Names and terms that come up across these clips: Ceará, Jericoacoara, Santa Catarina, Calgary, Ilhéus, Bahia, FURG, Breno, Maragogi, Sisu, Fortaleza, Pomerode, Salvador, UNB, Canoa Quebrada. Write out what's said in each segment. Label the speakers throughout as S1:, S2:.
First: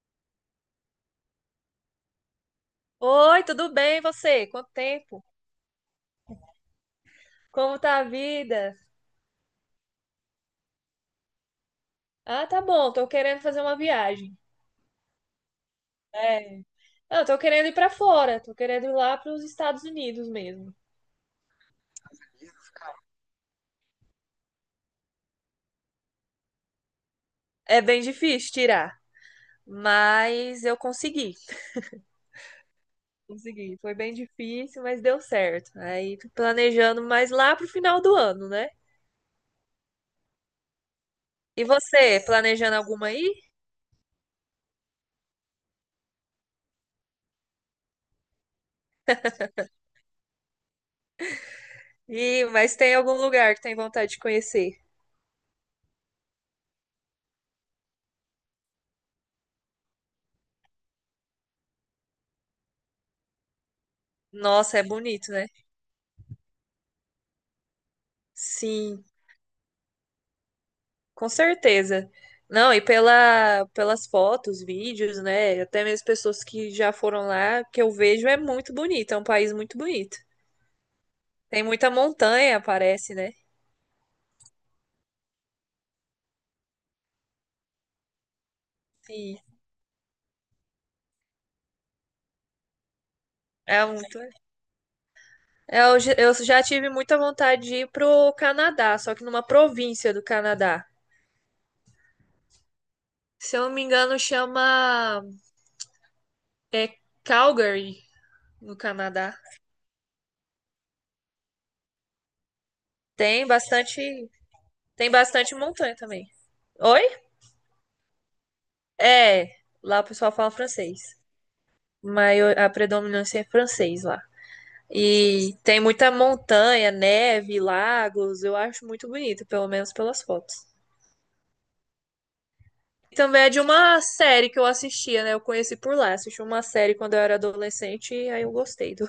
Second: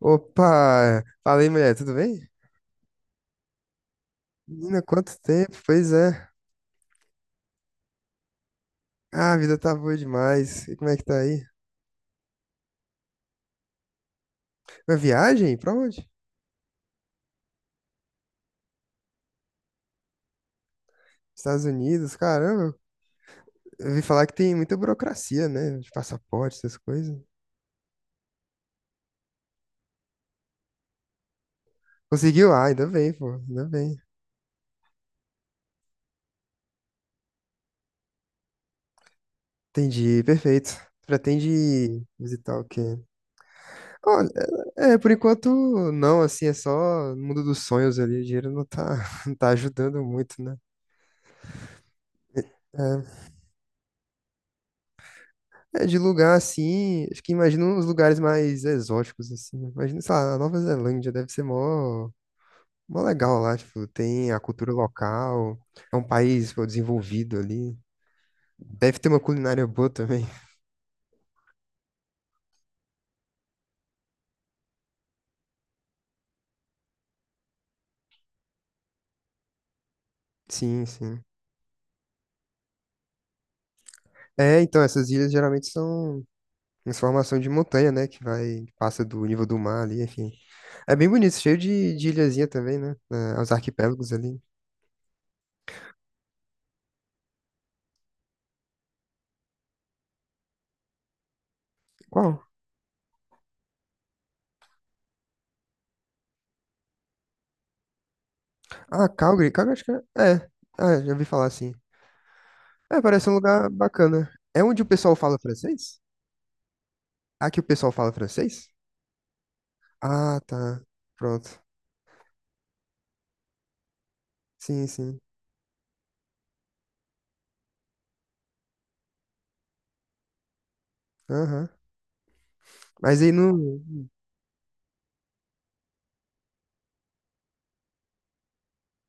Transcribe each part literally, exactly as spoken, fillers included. S1: Opa! Falei, mulher, tudo bem?
S2: Oi, tudo bem? E você? Quanto
S1: Menina, quanto
S2: tempo?
S1: tempo? Pois é.
S2: Como tá a vida?
S1: Ah, a vida tá boa demais. E como é que tá aí?
S2: Ah, tá bom, tô querendo fazer uma viagem.
S1: Uma viagem? Pra onde?
S2: É. Eu tô querendo ir pra fora, tô querendo ir lá pros Estados Unidos mesmo.
S1: Estados Unidos? Caramba, eu ouvi falar que tem muita burocracia, né? De passaporte, essas coisas.
S2: É bem difícil tirar, mas eu consegui.
S1: Conseguiu? Ah, ainda bem, pô. Ainda
S2: Consegui. Foi
S1: bem.
S2: bem difícil, mas deu certo. Aí tô planejando mais lá pro final do ano, né?
S1: Entendi, perfeito.
S2: E
S1: Pretende
S2: você,
S1: visitar o
S2: planejando
S1: quê?
S2: alguma aí?
S1: Olha, é, por enquanto, não, assim, é só no mundo dos sonhos ali. O dinheiro não tá, não tá ajudando muito, né?
S2: Ih, mas tem
S1: É,
S2: algum lugar que tem vontade de conhecer?
S1: É, de lugar assim, acho que imagino uns lugares mais exóticos, assim. Né? Imagina, sei lá, a Nova Zelândia deve ser mó, mó legal lá, tipo, tem a cultura
S2: Nossa, é bonito, né?
S1: local, é um país, pô, desenvolvido ali. Deve
S2: Sim.
S1: ter uma culinária boa também.
S2: Com certeza. Não, e pela, pelas fotos, vídeos, né? Até mesmo pessoas que já foram lá, que eu vejo é muito bonito, é um país muito bonito.
S1: Sim, sim.
S2: Tem muita montanha, parece, né?
S1: É, então, essas ilhas geralmente são em formação de montanha, né, que vai, passa do
S2: E
S1: nível do mar ali, enfim. É bem bonito, cheio de, de ilhazinha também, né, é, os
S2: é
S1: arquipélagos
S2: muito.
S1: ali.
S2: é, Eu, já- eu já tive muita vontade de ir pro Canadá, só que numa província do Canadá.
S1: Qual?
S2: Se eu não me engano, chama é Calgary, no
S1: Ah,
S2: Canadá.
S1: Calgary, Calgary acho que é. É, ah, já ouvi falar, assim. É, parece um
S2: Tem
S1: lugar bacana.
S2: bastante,
S1: É onde o
S2: tem
S1: pessoal fala
S2: bastante montanha
S1: francês?
S2: também. Oi?
S1: Aqui o pessoal fala francês?
S2: É, lá o pessoal
S1: Ah,
S2: fala
S1: tá.
S2: francês.
S1: Pronto.
S2: Maior, a predominância é francês lá.
S1: Sim, sim.
S2: E tem muita montanha, neve, lagos. Eu acho muito bonito, pelo menos pelas fotos.
S1: Aham.
S2: E
S1: Mas aí
S2: também é de
S1: não.
S2: uma série que eu assistia, né? Eu conheci por lá. Assisti uma série quando eu era adolescente e aí eu gostei do,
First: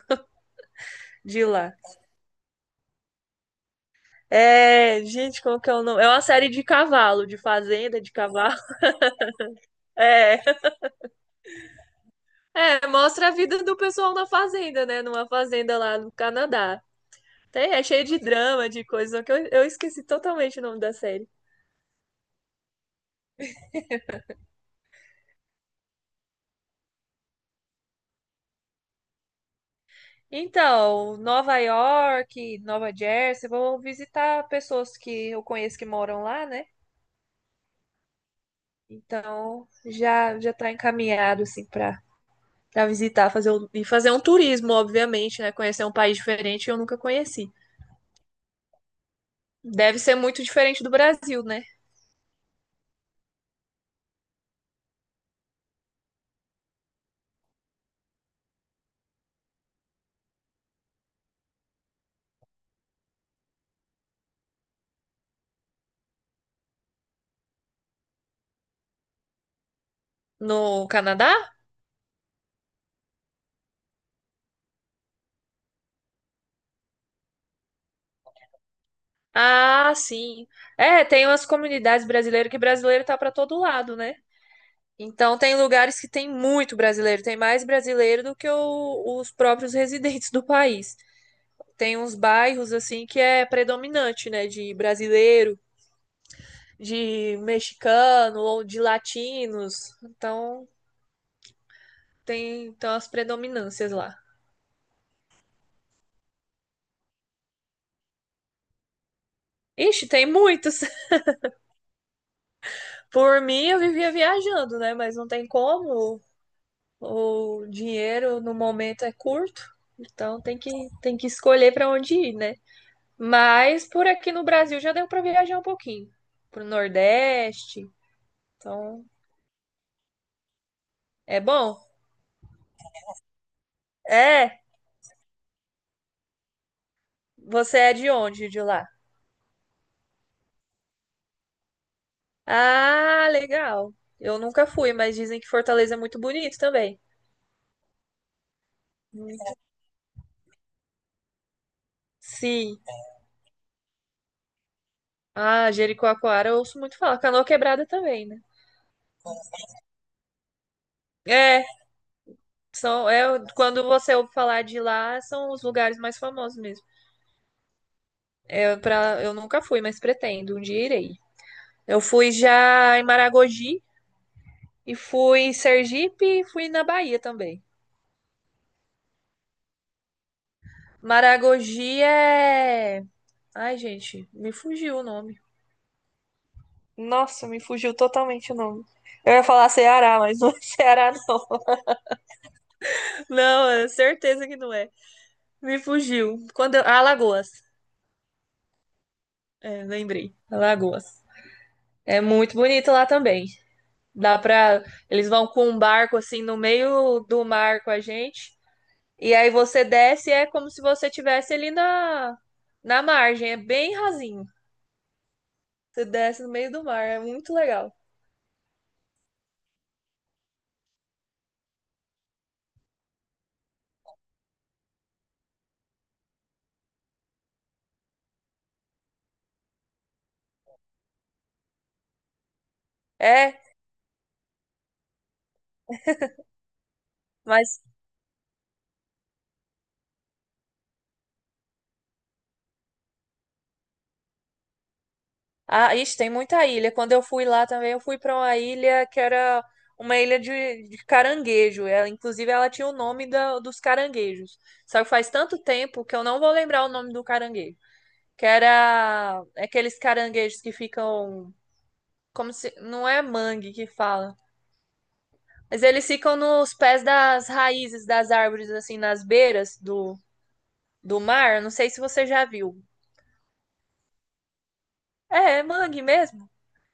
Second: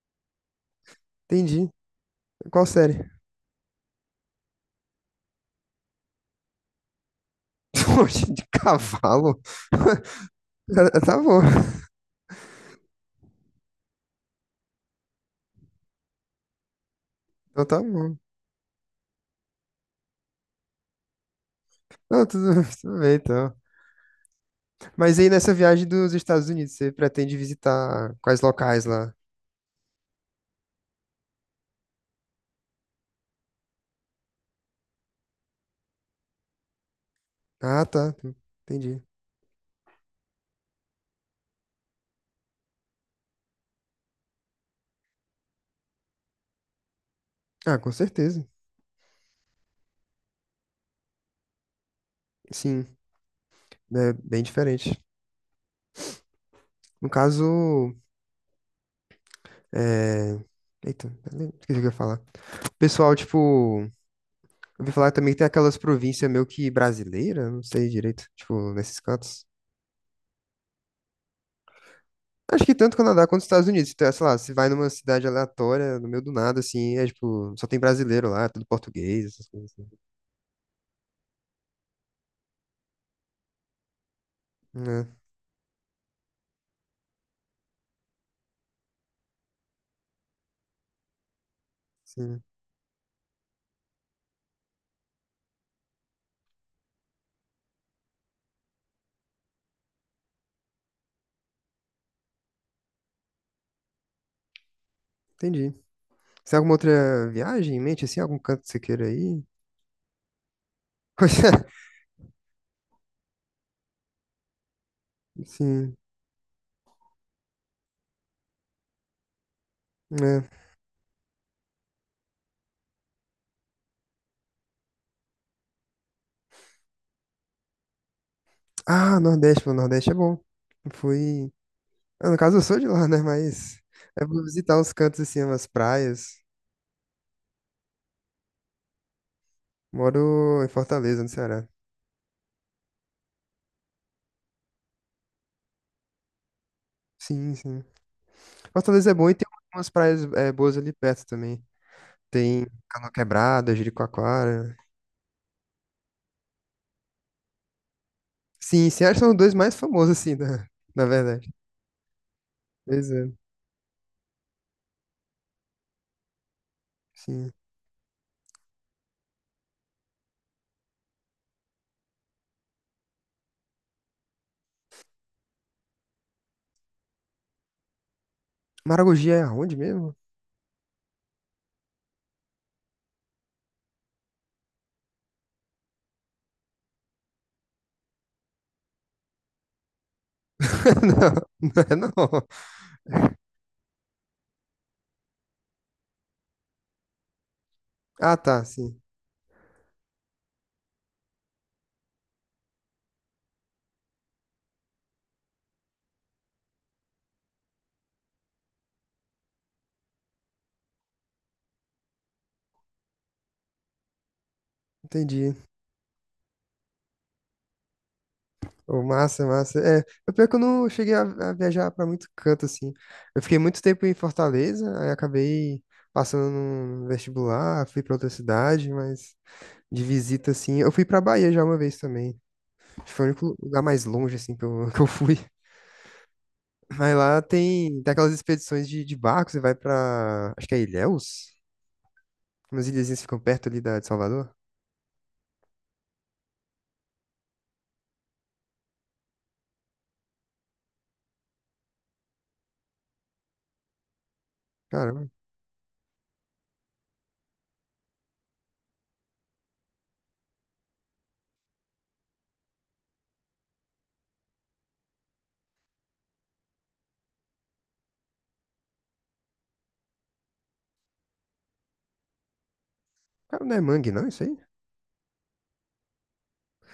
S2: de
S1: Entendi.
S2: lá.
S1: Qual série?
S2: É, gente, como que é o nome? É uma série de cavalo, de fazenda, de
S1: Poxa, de
S2: cavalo.
S1: cavalo?
S2: É,
S1: Tá bom.
S2: é, mostra a vida do pessoal na fazenda, né? Numa fazenda lá no Canadá.
S1: Então
S2: Tem, é
S1: tá
S2: cheio
S1: bom.
S2: de drama, de coisas, que Eu, eu esqueci totalmente o nome da série.
S1: Não, tudo, tudo bem, então. Mas aí nessa viagem dos Estados Unidos, você pretende visitar quais locais lá?
S2: Então, Nova York, Nova Jersey, vou visitar pessoas que eu conheço que moram lá, né?
S1: Ah, tá. Entendi.
S2: Então, já já tá encaminhado assim para para visitar, fazer um- e fazer um turismo, obviamente, né? Conhecer um país diferente que eu nunca conheci.
S1: Ah, com certeza.
S2: Deve ser muito diferente do Brasil, né?
S1: Sim, é bem diferente. No caso, é... Eita, esqueci o que eu ia falar. Pessoal, tipo, eu ouvi falar também que tem aquelas províncias meio que brasileiras, não sei direito, tipo, nesses cantos.
S2: No Canadá?
S1: Acho que tanto Canadá quanto Estados Unidos. Então, sei lá, você vai numa cidade aleatória, no meio do nada, assim, é tipo, só tem brasileiro lá, tudo português, essas coisas assim.
S2: Ah, sim. É, tem umas comunidades brasileiras que brasileiro tá para todo lado, né?
S1: É,
S2: Então tem lugares que tem muito brasileiro, tem mais brasileiro do que o- os próprios residentes do país. Tem uns
S1: sim,
S2: bairros assim que é predominante, né, de brasileiro, de mexicano ou de latinos. Então tem então as predominâncias lá.
S1: entendi. Você tem alguma outra viagem em mente, assim, algum canto que você queira ir?
S2: Ixi, tem muitos.
S1: Coisa,
S2: Por mim eu vivia viajando, né, mas não tem
S1: sim,
S2: como. O dinheiro no momento é curto, então
S1: né?
S2: tem que tem que escolher para onde ir, né? Mas por aqui no Brasil já deu para viajar um pouquinho pro Nordeste. Então,
S1: Ah, Nordeste, pô, Nordeste é bom. Eu
S2: é
S1: fui.
S2: bom.
S1: Ah, no caso, eu sou de lá, né? Mas é pra
S2: É,
S1: visitar uns cantos, assim, umas praias.
S2: você é de onde de lá?
S1: Moro em Fortaleza, no Ceará.
S2: Ah, legal. Eu nunca fui, mas dizem que Fortaleza é muito bonito também.
S1: Sim, sim. Fortaleza é bom e
S2: Hum.
S1: tem umas praias é, boas ali perto também. Tem
S2: Sim.
S1: Canoa Quebrada, Jericoacoara.
S2: Ah, Jericoacoara eu ouço muito falar. Canoa Quebrada também, né?
S1: Sim, sim, acho que são os dois mais famosos, assim, na, na verdade.
S2: É,
S1: Pois
S2: são, é,
S1: é,
S2: quando você ouve falar de lá, são os lugares mais famosos mesmo.
S1: sim.
S2: Eu, pra, eu nunca fui, mas pretendo, um dia irei. Eu fui já em Maragogi e fui em Sergipe e fui na Bahia também.
S1: Maragogi é aonde mesmo?
S2: Maragogi é. Ai, gente, me fugiu o nome. Nossa, me fugiu totalmente o nome. Eu ia falar Ceará, mas não é Ceará, não.
S1: Não, não é não.
S2: Não, é certeza que não é. Me fugiu. Quando eu... Alagoas.
S1: Ah, tá, sim.
S2: É, lembrei. Alagoas. É muito bonito lá também. Dá pra. Eles vão com um barco assim no meio do mar com a gente. E aí você desce e é como se você estivesse ali na... na margem. É bem rasinho.
S1: Entendi.
S2: Você desce no meio do mar. É muito legal.
S1: Ô, massa, massa. É, o pior é que eu não cheguei a, a viajar pra muito canto, assim. Eu fiquei muito tempo em Fortaleza, aí acabei passando no vestibular, fui pra outra cidade, mas... de visita, assim. Eu fui pra Bahia já uma vez também. Acho que foi o único
S2: É,
S1: lugar mais longe, assim, que eu, que eu fui. Mas lá
S2: mas
S1: tem, tem aquelas expedições de, de barco, você vai pra. Acho que é Ilhéus? Umas ilhazinhas que ficam perto ali da, de Salvador.
S2: ah, isso tem muita ilha. Quando eu fui lá também, eu fui para uma ilha que era uma ilha de, de caranguejo. Ela, inclusive, ela tinha o nome da- dos caranguejos. Só que
S1: Caramba,
S2: faz tanto tempo que eu não vou lembrar o nome do caranguejo. Que era aqueles caranguejos que ficam como se não é mangue que fala, mas eles ficam nos pés das raízes das árvores, assim, nas beiras do, do mar. Eu não sei se você já viu.
S1: cara, não é mangue, não, isso aí?
S2: É, é mangue mesmo.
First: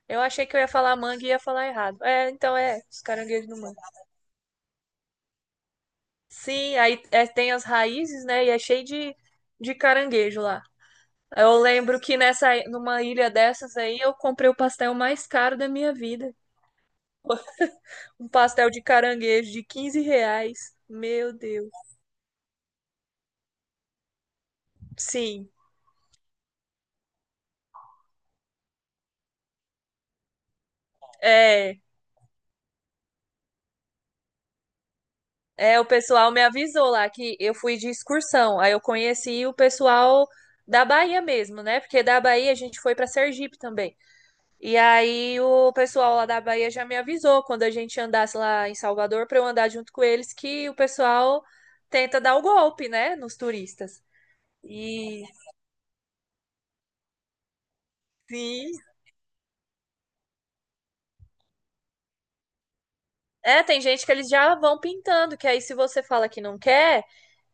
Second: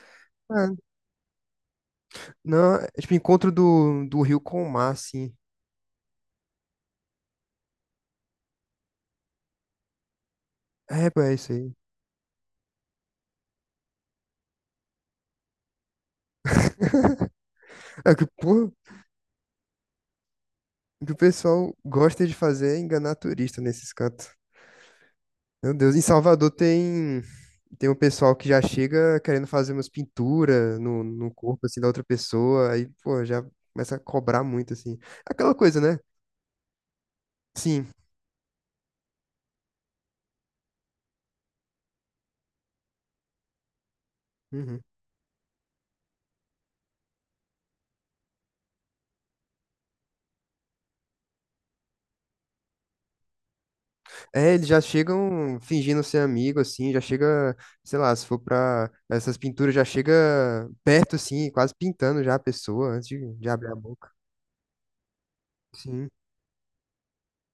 S2: Eu achei que eu ia
S1: Ah,
S2: falar mangue e ia falar errado. É, então,
S1: não,
S2: é,
S1: é
S2: os
S1: tipo
S2: caranguejos
S1: encontro
S2: do mangue.
S1: do, do rio com o mar, assim.
S2: Sim, aí é, tem as raízes, né? E é cheio de, de caranguejo lá.
S1: É, pô, é isso
S2: Eu
S1: aí.
S2: lembro que nessa, numa ilha dessas aí eu comprei o pastel mais caro da minha vida.
S1: É que,
S2: Um pastel
S1: pô,
S2: de caranguejo de quinze reais.
S1: o que o
S2: Meu Deus.
S1: pessoal gosta de fazer é enganar turista nesses cantos.
S2: Sim,
S1: Meu Deus, em Salvador tem tem um pessoal que já chega querendo fazer umas pinturas no, no corpo
S2: é.
S1: assim da outra pessoa, aí pô, já começa a cobrar muito assim. Aquela
S2: É,
S1: coisa,
S2: o
S1: né?
S2: pessoal me avisou lá que eu fui
S1: Sim.
S2: de excursão. Aí eu conheci o pessoal da Bahia mesmo, né? Porque da Bahia a gente foi para Sergipe também. E
S1: Uhum.
S2: aí o pessoal lá da Bahia já me avisou quando a gente andasse lá em Salvador para eu andar junto com eles que o pessoal tenta dar o golpe, né, nos turistas.
S1: É, eles já
S2: E
S1: chegam fingindo ser amigo assim, já chega, sei lá, se for
S2: sim,
S1: pra essas pinturas já chega perto assim, quase pintando já a pessoa antes de, de
S2: é,
S1: abrir a
S2: tem gente
S1: boca.
S2: que eles já vão pintando, que aí se você
S1: Sim,
S2: fala que não quer,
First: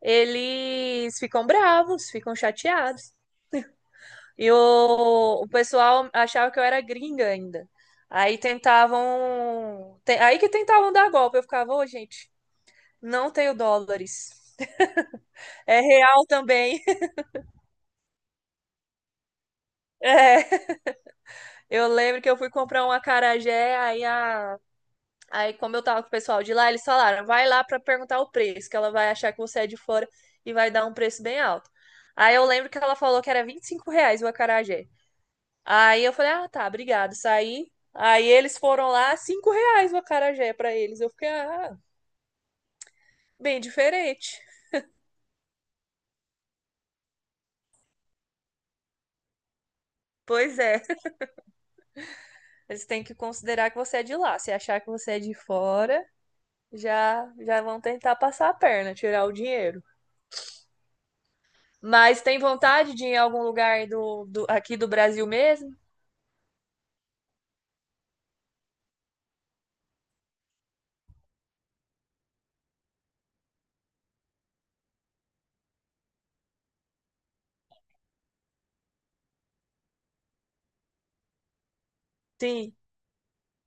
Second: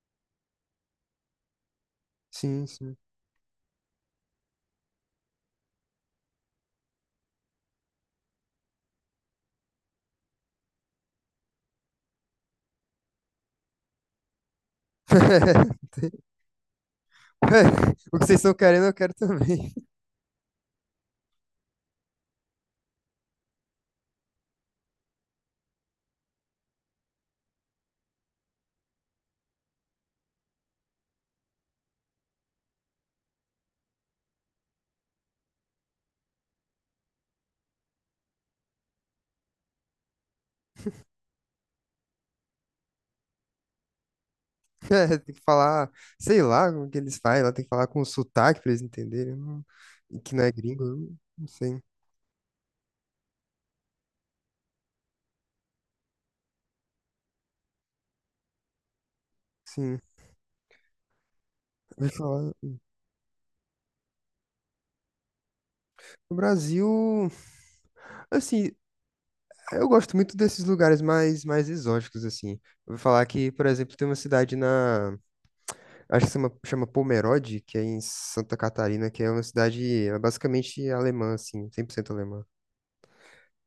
S2: eles ficam bravos, ficam
S1: sim, sim.
S2: chateados. E o, o pessoal achava que eu era gringa ainda. Aí tentavam, te- aí que tentavam dar golpe, eu ficava, ô, gente, não tenho dólares. É real também.
S1: Ué, o que vocês estão querendo, eu quero também.
S2: É, eu lembro que eu fui comprar um acarajé, aí, a, aí como eu tava com o pessoal de lá, eles falaram, vai lá pra perguntar o preço, que ela vai achar que você é de fora e vai dar um preço bem alto. Aí eu lembro que ela falou que era vinte e cinco reais o acarajé. Aí eu falei, ah, tá, obrigado, saí. Aí eles foram lá, cinco reais o acarajé pra eles. Eu fiquei, ah, bem diferente.
S1: É, tem que falar, sei lá como que eles fazem, ela tem que falar com sotaque pra eles entenderem, não- e que não é
S2: Pois é,
S1: gringo, eu não sei.
S2: eles têm que considerar que você é de lá. Se achar que você é de fora, já, já vão tentar passar a perna, tirar o dinheiro.
S1: Sim, eu ia
S2: Mas tem
S1: falar.
S2: vontade de ir em algum lugar do, do- aqui do Brasil mesmo?
S1: O Brasil, assim, eu gosto muito desses lugares mais, mais exóticos, assim. Eu vou falar que, por exemplo, tem uma cidade na, acho que chama, chama Pomerode, que é em Santa Catarina, que é uma cidade é basicamente alemã, assim, cem por cento alemã.
S2: Sim.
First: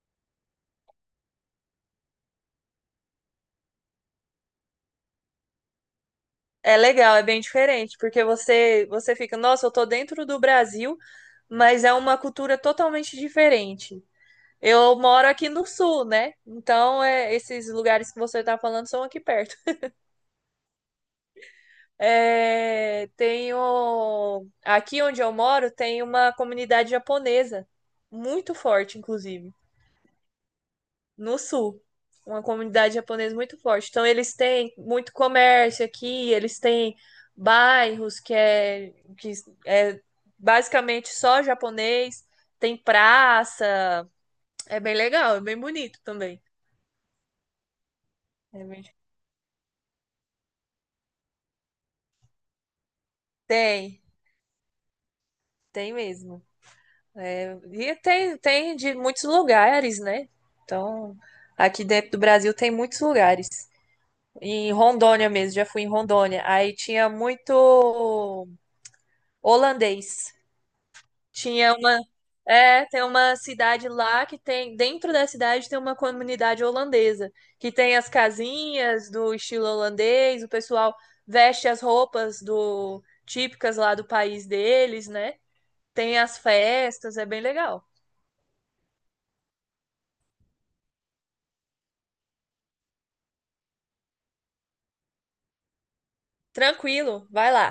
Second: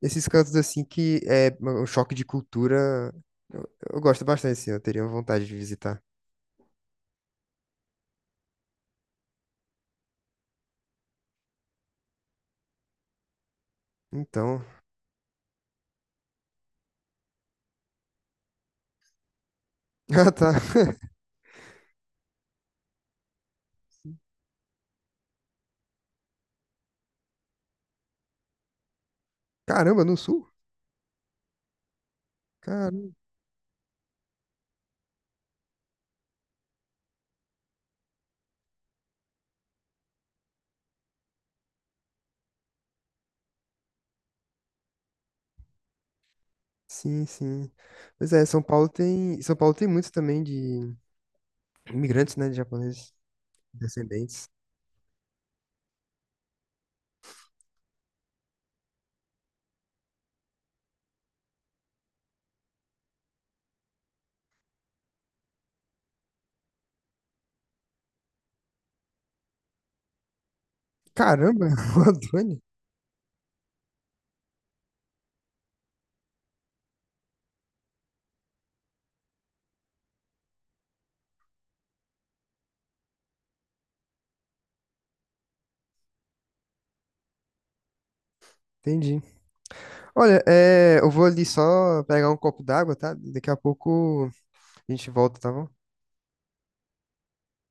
S1: Esses cantos, assim, que é um choque de cultura, eu, eu gosto bastante, assim, eu teria vontade de visitar.
S2: É legal, é bem diferente, porque você você fica, nossa, eu tô dentro do Brasil, mas é uma cultura totalmente diferente.
S1: Então,
S2: Eu moro aqui no sul, né? Então, é, esses lugares que você tá falando são aqui perto.
S1: ah, tá.
S2: É, tenho, aqui onde eu moro tem uma comunidade japonesa, muito forte, inclusive.
S1: Caramba, no sul?
S2: No sul. Uma comunidade
S1: Caramba.
S2: japonesa muito forte. Então, eles têm muito comércio aqui, eles têm bairros que é, que é basicamente só japonês, tem praça. É bem legal, é bem bonito também.
S1: Sim, sim. Pois é, São
S2: É
S1: Paulo
S2: bem-
S1: tem, São Paulo tem muitos também de imigrantes, né, de japoneses,
S2: Tem,
S1: descendentes.
S2: tem mesmo. É, e tem, tem de muitos lugares, né? Então, aqui dentro do Brasil tem muitos lugares. Em Rondônia mesmo, já fui em Rondônia. Aí tinha muito holandês.
S1: Caramba,
S2: Tinha
S1: o
S2: uma,
S1: Adoni.
S2: é, Tem uma cidade lá que tem, dentro da cidade tem uma comunidade holandesa, que tem as casinhas do estilo holandês, o pessoal veste as roupas do típicas lá do país deles, né? Tem as festas, é bem legal.
S1: Entendi. Olha, é, eu vou ali só pegar um copo d'água, tá? Daqui a pouco a gente volta, tá bom?
S2: Tranquilo, vai lá.